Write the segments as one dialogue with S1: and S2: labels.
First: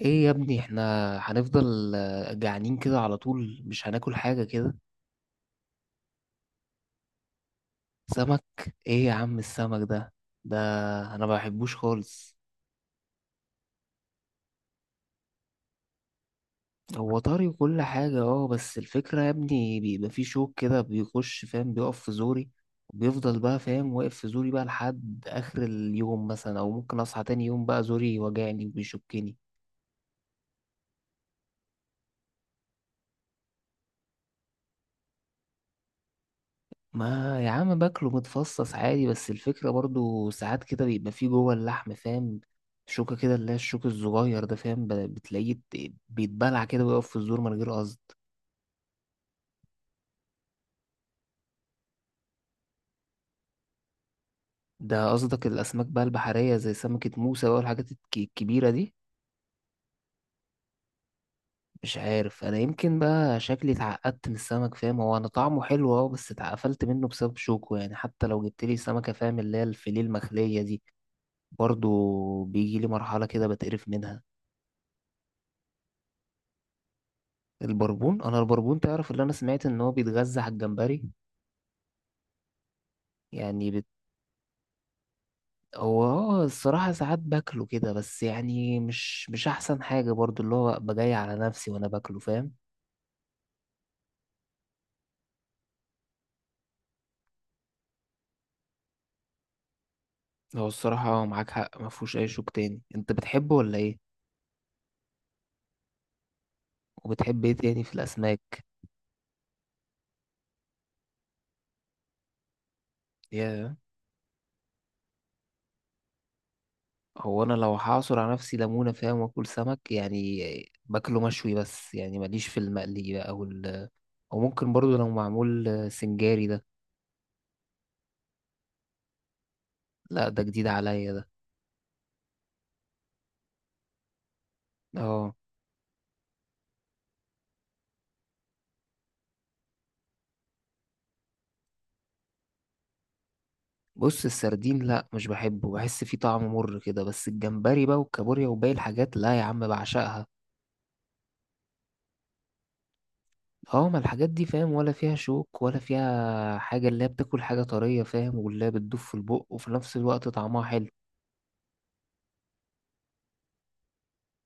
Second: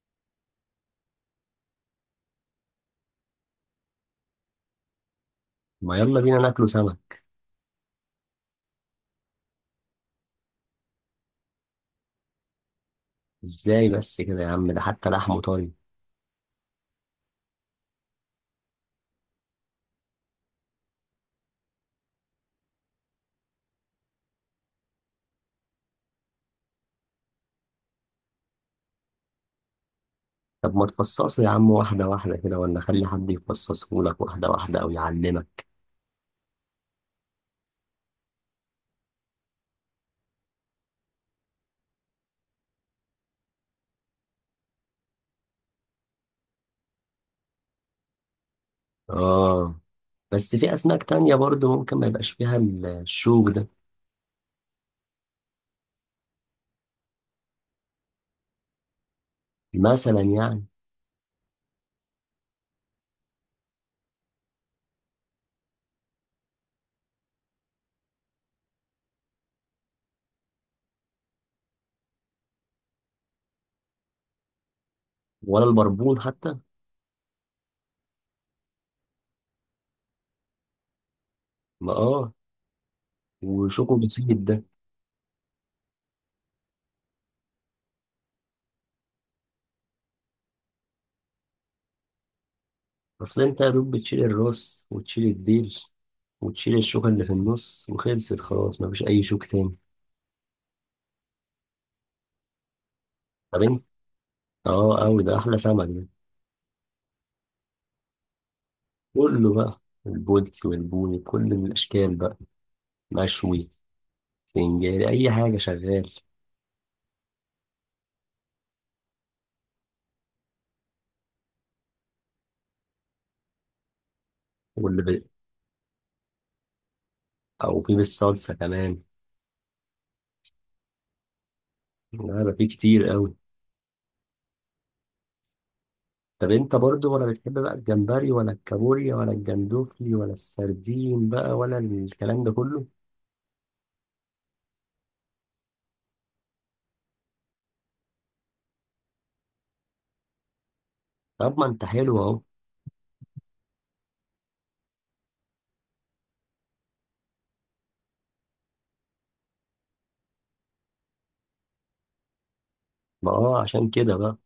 S1: ايه يا ابني احنا هنفضل جعانين كده على طول، مش هناكل حاجة كده؟
S2: ما يلا بينا ناكله سمك.
S1: سمك؟ ايه يا عم السمك ده؟ ده انا ما بحبوش خالص.
S2: ازاي بس كده يا عم، ده حتى لحمه طري.
S1: هو طري وكل حاجة اه، بس الفكرة يا ابني بيبقى فيه شوك كده بيخش فاهم، بيقف في زوري. وبيفضل بقى فاهم واقف في زوري بقى لحد اخر اليوم مثلا، او ممكن اصحى تاني يوم بقى زوري وجعني وبيشكني.
S2: طب ما تفصصه يا عم واحدة واحدة كده، ولا خلي حد يفصصه لك واحدة واحدة أو يعلمك.
S1: ما يا عم باكله متفصص عادي، بس الفكرة برضو ساعات كده بيبقى فيه جوه اللحم فاهم، شوكة كده اللي هي الشوك الصغير ده فاهم، بتلاقيه بيتبلع كده ويقف في الزور من غير قصد.
S2: آه، بس في أسماك تانية برضه ممكن ما يبقاش فيها الشوك ده.
S1: ده قصدك الأسماك بقى البحرية زي سمكة موسى بقى والحاجات الكبيرة دي.
S2: مثلا يعني؟
S1: مش عارف، أنا يمكن بقى شكلي اتعقدت من السمك فاهم، هو أنا طعمه حلو أه، بس اتقفلت منه بسبب شوكه، يعني حتى لو جبتلي سمكة فاهم اللي هي الفيليه المخلية دي، برضو بيجيلي مرحلة كده بتقرف منها.
S2: ولا البربون حتى.
S1: البربون، انا البربون تعرف، اللي انا سمعت ان هو بيتغذى على الجمبري،
S2: ما آه،
S1: يعني بت...
S2: وشوكه بسيط ده.
S1: هو اه، الصراحة ساعات باكله كده، بس يعني مش احسن حاجة برضو، اللي هو ابقى جاي على نفسي وانا باكله فاهم.
S2: أصل أنت يا دوب بتشيل الراس وتشيل الديل وتشيل الشوكة اللي في النص وخلصت، خلاص مفيش أي شوك تاني.
S1: هو الصراحة اه، معاك حق، ما فيهوش اي شوك تاني. انت بتحبه
S2: طب
S1: ولا
S2: أنت؟
S1: ايه؟
S2: آه أوي، ده أحلى سمك ده.
S1: وبتحب ايه تاني في الاسماك؟
S2: كله بقى، البولتي والبوني، كل الأشكال بقى، مشوي،
S1: يا
S2: سنجاري، أي حاجة شغال.
S1: هو انا لو هعصر على نفسي ليمونة فاهم واكل سمك، يعني باكله مشوي، بس يعني ماليش في المقلي بقى، او ال... او ممكن برضو
S2: واللي
S1: لو
S2: ب...
S1: معمول سنجاري ده.
S2: أو في بالصلصة كمان.
S1: لا ده جديد عليا ده.
S2: لا ده في كتير قوي.
S1: اه،
S2: طب أنت برضو ولا، بتحب بقى الجمبري ولا الكابوريا ولا الجندوفلي ولا السردين بقى ولا الكلام ده كله؟
S1: بص السردين لا مش بحبه، بحس فيه طعم مر كده، بس الجمبري بقى والكابوريا وباقي الحاجات لا يا عم بعشقها.
S2: طب ما أنت حلو أهو.
S1: اه، ما الحاجات دي فاهم ولا فيها شوك ولا فيها حاجة، اللي هي بتاكل حاجة طرية فاهم، واللي هي بتدوب في البق وفي نفس الوقت طعمها حلو.
S2: ما أه، عشان كده بقى.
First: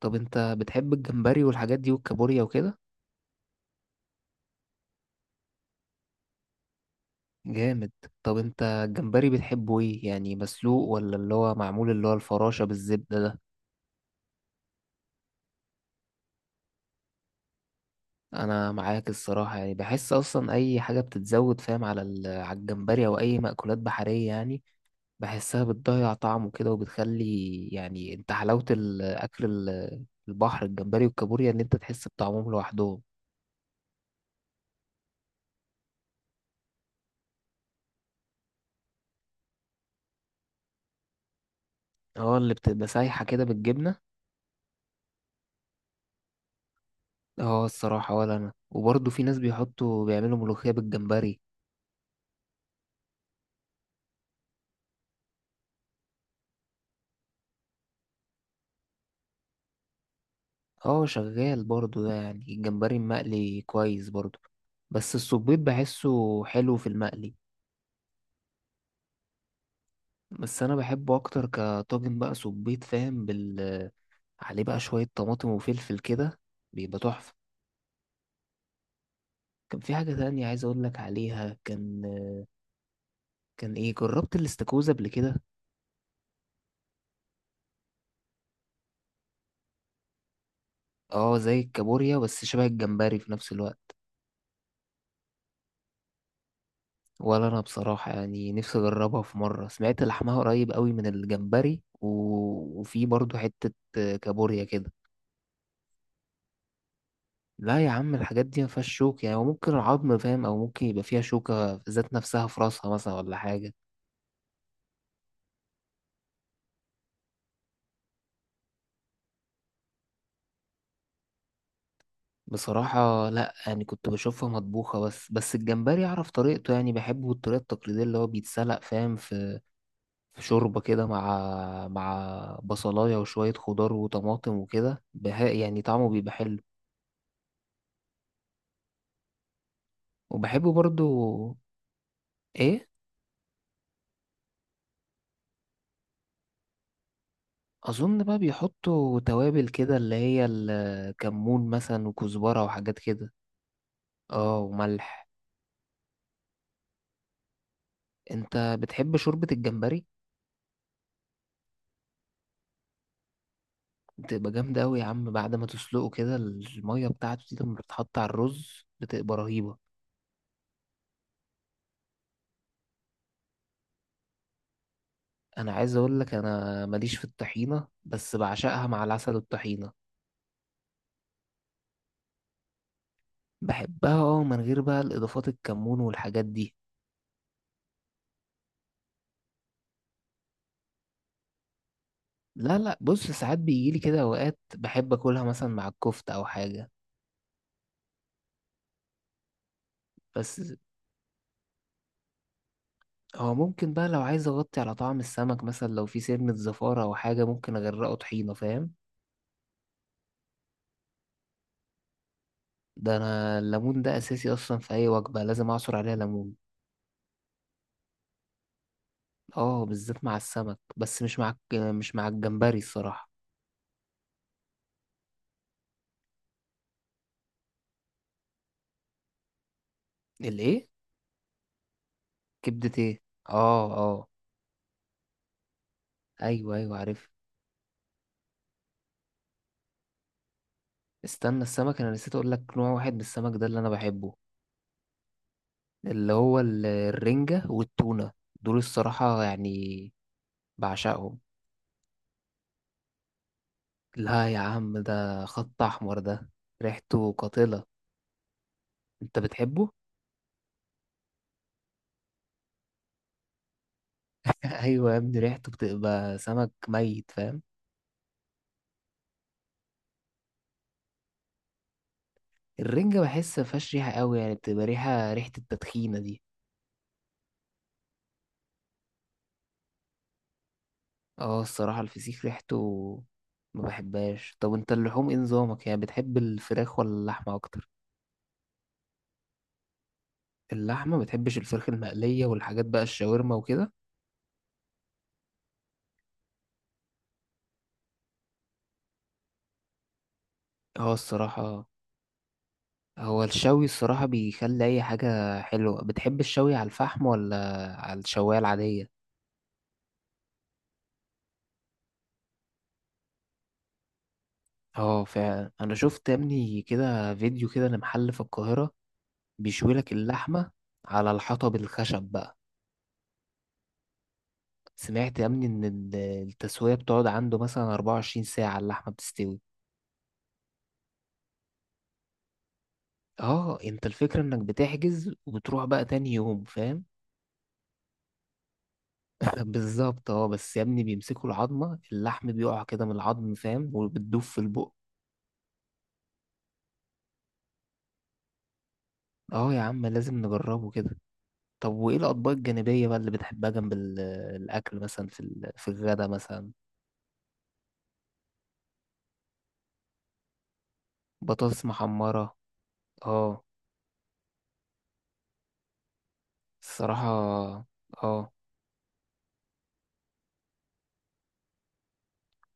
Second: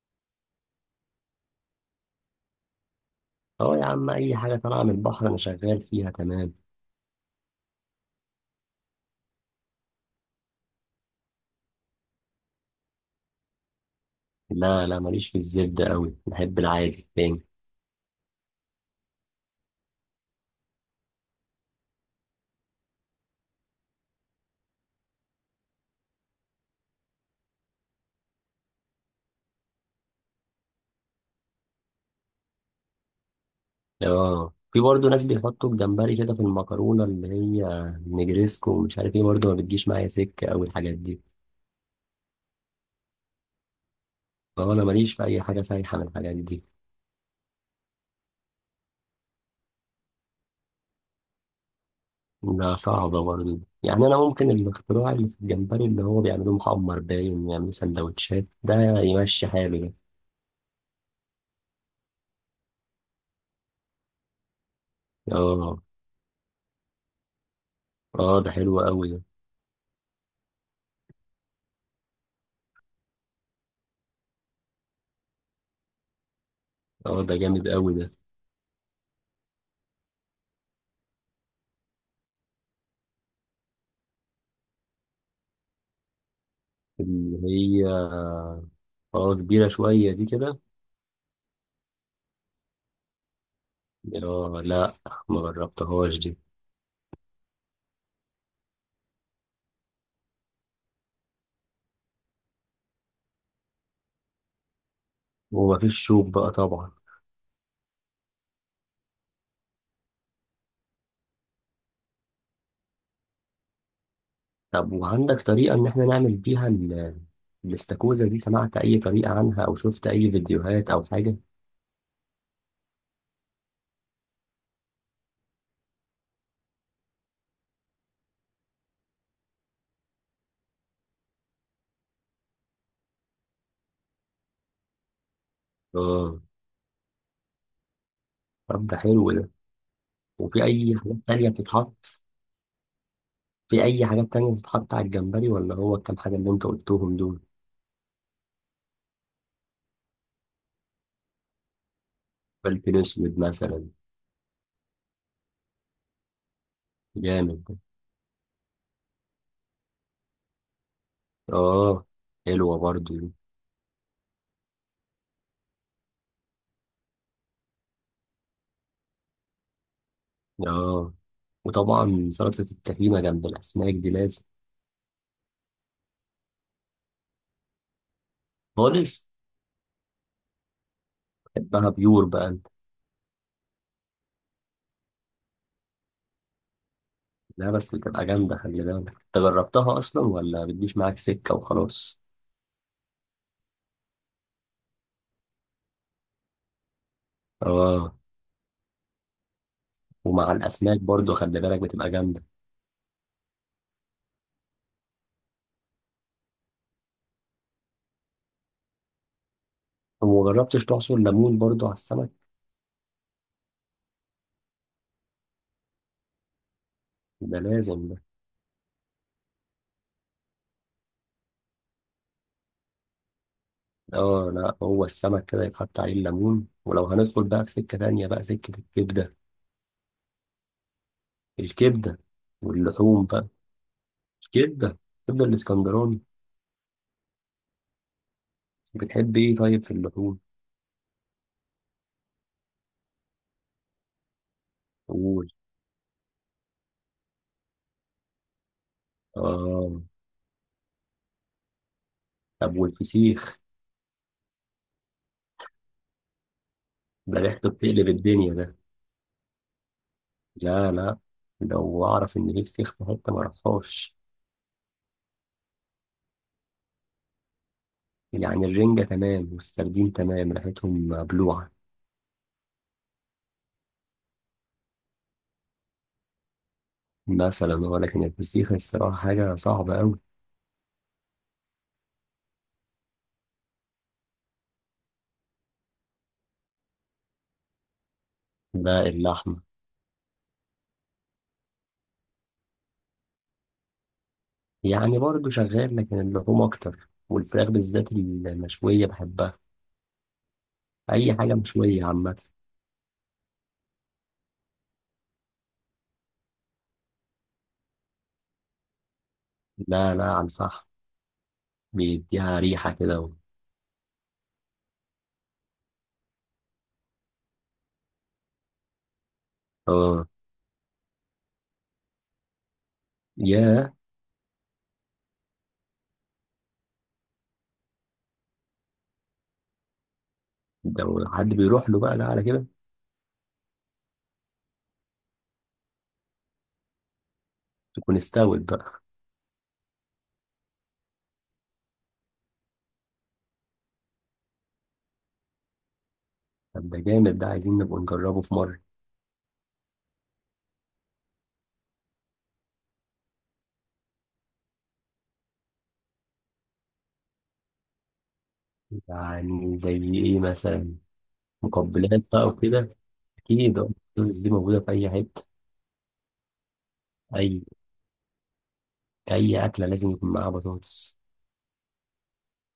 S1: طب انت بتحب الجمبري والحاجات دي والكابوريا وكده؟
S2: أه يا عم، أي حاجة طالعة من البحر أنا شغال فيها تمام.
S1: جامد. طب انت الجمبري بتحبه ايه يعني، مسلوق ولا اللي هو معمول اللي هو الفراشة بالزبدة ده؟
S2: لا لا، ماليش في الزبدة قوي، بحب العادي تاني.
S1: انا معاك الصراحة، يعني بحس اصلا اي حاجة بتتزود فاهم على على الجمبري او اي مأكولات بحرية يعني، بحسها بتضيع طعمه كده وبتخلي، يعني انت حلاوة الأكل البحر، الجمبري والكابوريا، إن أنت تحس بطعمهم لوحدهم.
S2: اه، في برضه ناس بيحطوا الجمبري كده في المكرونة اللي هي نجريسكو ومش عارف ايه، برضه ما بتجيش معايا سكة أوي الحاجات دي.
S1: اه اللي بتبقى سايحة كده بالجبنة.
S2: فهو أنا ماليش في أي حاجة سايحة من الحاجات دي.
S1: اه الصراحة ولا أنا، وبرضه في ناس بيحطوا بيعملوا ملوخية بالجمبري.
S2: لا صعبة برضه يعني، أنا ممكن الاختراع اللي في الجمبري اللي هو بيعملوه محمر، باين يعملوا سندوتشات ده، يمشي حاله ده.
S1: اه شغال برضه ده، يعني الجمبري المقلي كويس برضه، بس الصبيط
S2: اه.
S1: بحسه حلو في المقلي.
S2: اه ده حلو أوي ده.
S1: بس أنا بحبه أكتر كطاجن بقى، صبيط فاهم بال، عليه بقى شوية طماطم وفلفل كده، بيبقى
S2: اه
S1: تحفة.
S2: ده جامد أوي ده.
S1: كان في حاجة تانية عايز أقول لك عليها، كان كان إيه، جربت الاستاكوزا قبل كده؟
S2: اللي هي؟ اه كبيرة شوية دي كده.
S1: أه زي الكابوريا، بس شبه الجمبري في نفس الوقت.
S2: اه لا، ما جربتهاش دي.
S1: ولا أنا بصراحة، يعني نفسي أجربها في مرة، سمعت لحمها قريب قوي من الجمبري، و... وفي برضو حتة كابوريا كده.
S2: ومفيش شوك بقى طبعا.
S1: لا يا عم الحاجات دي ما فيهاش شوك، يعني ممكن العظم فاهم، أو ممكن يبقى فيها شوكة ذات نفسها في راسها مثلا ولا حاجة.
S2: طب وعندك طريقة إن إحنا نعمل بيها الاستاكوزا دي؟ سمعت أي طريقة عنها أو شفت أي فيديوهات أو حاجة؟
S1: بصراحة لا، يعني كنت بشوفها مطبوخة بس، الجمبري أعرف طريقته، يعني بحبه الطريقة التقليدية اللي هو بيتسلق فاهم في شوربة كده، مع بصلاية وشوية خضار وطماطم وكده بها، يعني طعمه بيبقى
S2: آه.
S1: حلو.
S2: طب ده حلو ده.
S1: وبحب
S2: وفي أي حاجات
S1: برضو.
S2: تانية بتتحط؟
S1: ايه؟
S2: في أي حاجات تانية بتتحط على الجمبري، ولا هو الكام حاجة اللي أنت قلتهم دول؟
S1: اظن بقى بيحطوا توابل كده اللي هي الكمون مثلا وكزبرة
S2: فلفل
S1: وحاجات كده.
S2: أسود مثلا.
S1: اه وملح.
S2: جامد ده.
S1: انت بتحب شوربة الجمبري؟
S2: آه، حلوة برضو دي.
S1: بتبقى جامدة اوي يا عم، بعد ما تسلقه كده المية بتاعته دي لما بتتحط على الرز بتبقى رهيبة.
S2: آه، وطبعا سلطة التخينة جنب الأسماك دي لازم.
S1: انا عايز اقول لك، انا ماليش في الطحينة، بس بعشقها مع
S2: خالص.
S1: العسل والطحينة.
S2: بحبها بيور بقى أنت؟
S1: بحبها اه، من غير بقى الاضافات الكمون والحاجات دي.
S2: لا بس بتبقى جامدة، خلي بالك. أنت جربتها أصلا ولا بتجيش معاك سكة وخلاص؟
S1: لا لا، بص ساعات بيجيلي كده اوقات بحب اكلها مثلا مع الكفتة او حاجة.
S2: اه. ومع
S1: بس
S2: الاسماك برضو خلي بالك، بتبقى جامده.
S1: هو ممكن بقى لو عايز اغطي على طعم السمك مثلا، لو في سنة زفارة او حاجة، ممكن اغرقه طحينة فاهم.
S2: وما جربتش تعصر ليمون برضو على السمك؟
S1: ده انا الليمون ده اساسي اصلا، في اي وجبة لازم اعصر عليها ليمون.
S2: ده لازم ده.
S1: اه، بالذات مع السمك، بس مش مع مش مع الجمبري الصراحة.
S2: اه لا، هو السمك كده يتحط عليه الليمون. ولو هندخل بقى في سكه تانيه بقى، سكه الكبده.
S1: الايه؟
S2: الكبده.
S1: كبدة ايه؟
S2: واللحوم بقى.
S1: اه اه.
S2: الكبده، الكبده الاسكندراني.
S1: ايوه ايوه عارف.
S2: بتحب ايه طيب في اللحوم؟
S1: استنى، السمك انا نسيت اقول لك نوع واحد من السمك ده اللي انا بحبه،
S2: قول.
S1: اللي هو الرنجة والتونة، دول الصراحة
S2: اه.
S1: يعني بعشقهم.
S2: طب والفسيخ؟
S1: لا يا عم ده خط أحمر ده، ريحته
S2: ده ريحته
S1: قاتلة.
S2: بتقلب الدنيا ده.
S1: أنت بتحبه؟
S2: لا لا، لو اعرف ان في فسيخ في حته ما اروحهاش.
S1: أيوة يا ابني ريحته بتبقى سمك ميت فاهم.
S2: يعني الرنجه تمام والسردين تمام، ريحتهم مبلوعه
S1: الرنجة بحس مفيهاش ريحة قوي، يعني بتبقى ريحة، التدخينة دي
S2: مثلا، هو لكن الفسيخ الصراحة حاجة صعبة أوي.
S1: اه الصراحة الفسيخ ريحته ما بحبهاش. طب انت اللحوم ايه نظامك، يعني بتحب الفراخ ولا اللحمة أكتر؟
S2: ده اللحمة.
S1: اللحمة؟ ما بتحبش الفراخ المقلية والحاجات بقى، الشاورما وكده؟
S2: يعني برضه شغال، لكن اللحوم أكتر، والفراخ بالذات المشوية بحبها.
S1: اه
S2: أي حاجة
S1: الصراحة.
S2: مشوية عامة.
S1: هو الشوي الصراحة بيخلي أي حاجة حلوة. بتحب الشوي على الفحم ولا على الشواية العادية؟
S2: لا لا، على الفحم، بيديها ريحة كده و...
S1: اه فعلا، أنا شفت يا ابني كده فيديو كده لمحل في القاهرة بيشوي لك
S2: آه.
S1: اللحمة على الحطب، الخشب بقى.
S2: ياه.
S1: سمعت يا ابني إن التسوية بتقعد عنده مثلا 24 ساعة اللحمة بتستوي.
S2: ده لو حد بيروح له بقى، لا على كده
S1: اه، انت الفكرة انك بتحجز وبتروح بقى تاني يوم فاهم.
S2: تكون استوت بقى.
S1: بالظبط اه، بس يا ابني بيمسكوا العظمة، اللحم بيقع كده من العظم فاهم، وبتدوب في البق.
S2: طب ده جامد ده، عايزين نبقى نجربه في مرة.
S1: اه يا عم لازم نجربه كده. طب وإيه الأطباق الجانبية بقى اللي بتحبها جنب الأكل مثلا، في في الغدا مثلا؟
S2: يعني زي إيه مثلا؟
S1: بطاطس
S2: مقبلات بقى
S1: محمرة؟
S2: وكده.
S1: اه
S2: أكيد آه، البطاطس دي موجودة في أي حتة.
S1: الصراحة
S2: أي
S1: اه.
S2: أي أكلة لازم يكون معاها بطاطس.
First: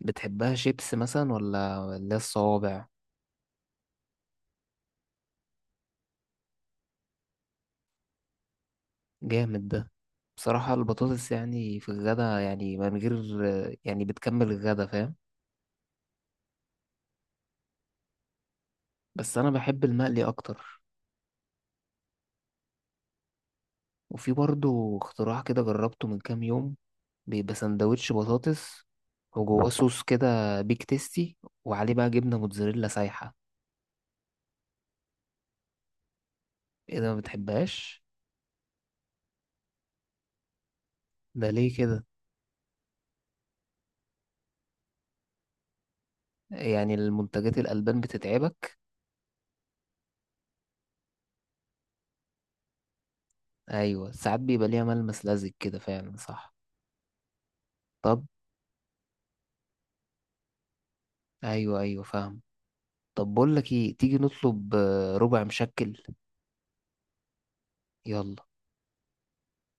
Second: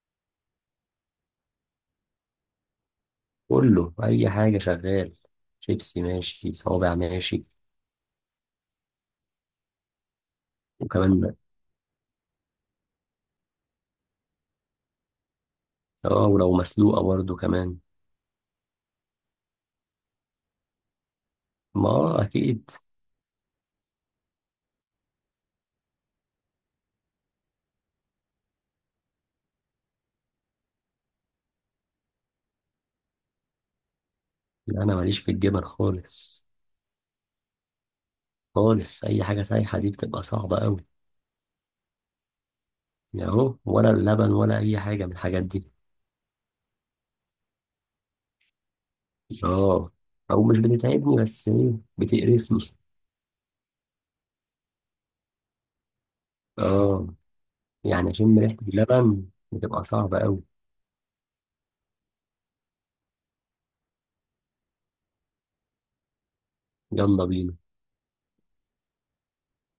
S1: بتحبها شيبس مثلا، ولا اللي هي الصوابع؟
S2: كله، اي حاجه شغال، شيبسي ماشي، صوابع ماشي.
S1: جامد ده. بصراحة البطاطس
S2: وكمان.
S1: يعني في الغدا، يعني من غير، يعني بتكمل الغدا فاهم.
S2: اه ولو مسلوقه برضه كمان.
S1: بس أنا بحب المقلي أكتر.
S2: ما آه، اكيد.
S1: وفي برضو اختراع كده جربته من كام يوم، بيبقى سندوتش بطاطس وجواه صوص كده بيك تيستي، وعليه بقى جبنة موتزاريلا سايحة.
S2: لا انا ماليش في الجبن خالص.
S1: ايه ده، ما بتحبهاش؟
S2: خالص، اي حاجه سايحه دي بتبقى صعبه قوي.
S1: ده ليه كده؟
S2: يعني، اهو ولا اللبن ولا اي حاجه من الحاجات دي.
S1: يعني المنتجات الألبان بتتعبك؟
S2: اه. او مش بتتعبني، بس ايه، بتقرفني.
S1: ايوه، ساعات بيبقى ليها ملمس لزج كده، فعلا صح.
S2: اه، يعني
S1: طب
S2: اشم ريحه اللبن، بتبقى صعبه قوي.
S1: ايوه ايوه فاهم. طب بقول لك ايه، تيجي نطلب ربع مشكل؟
S2: يلا بينا.
S1: يلا.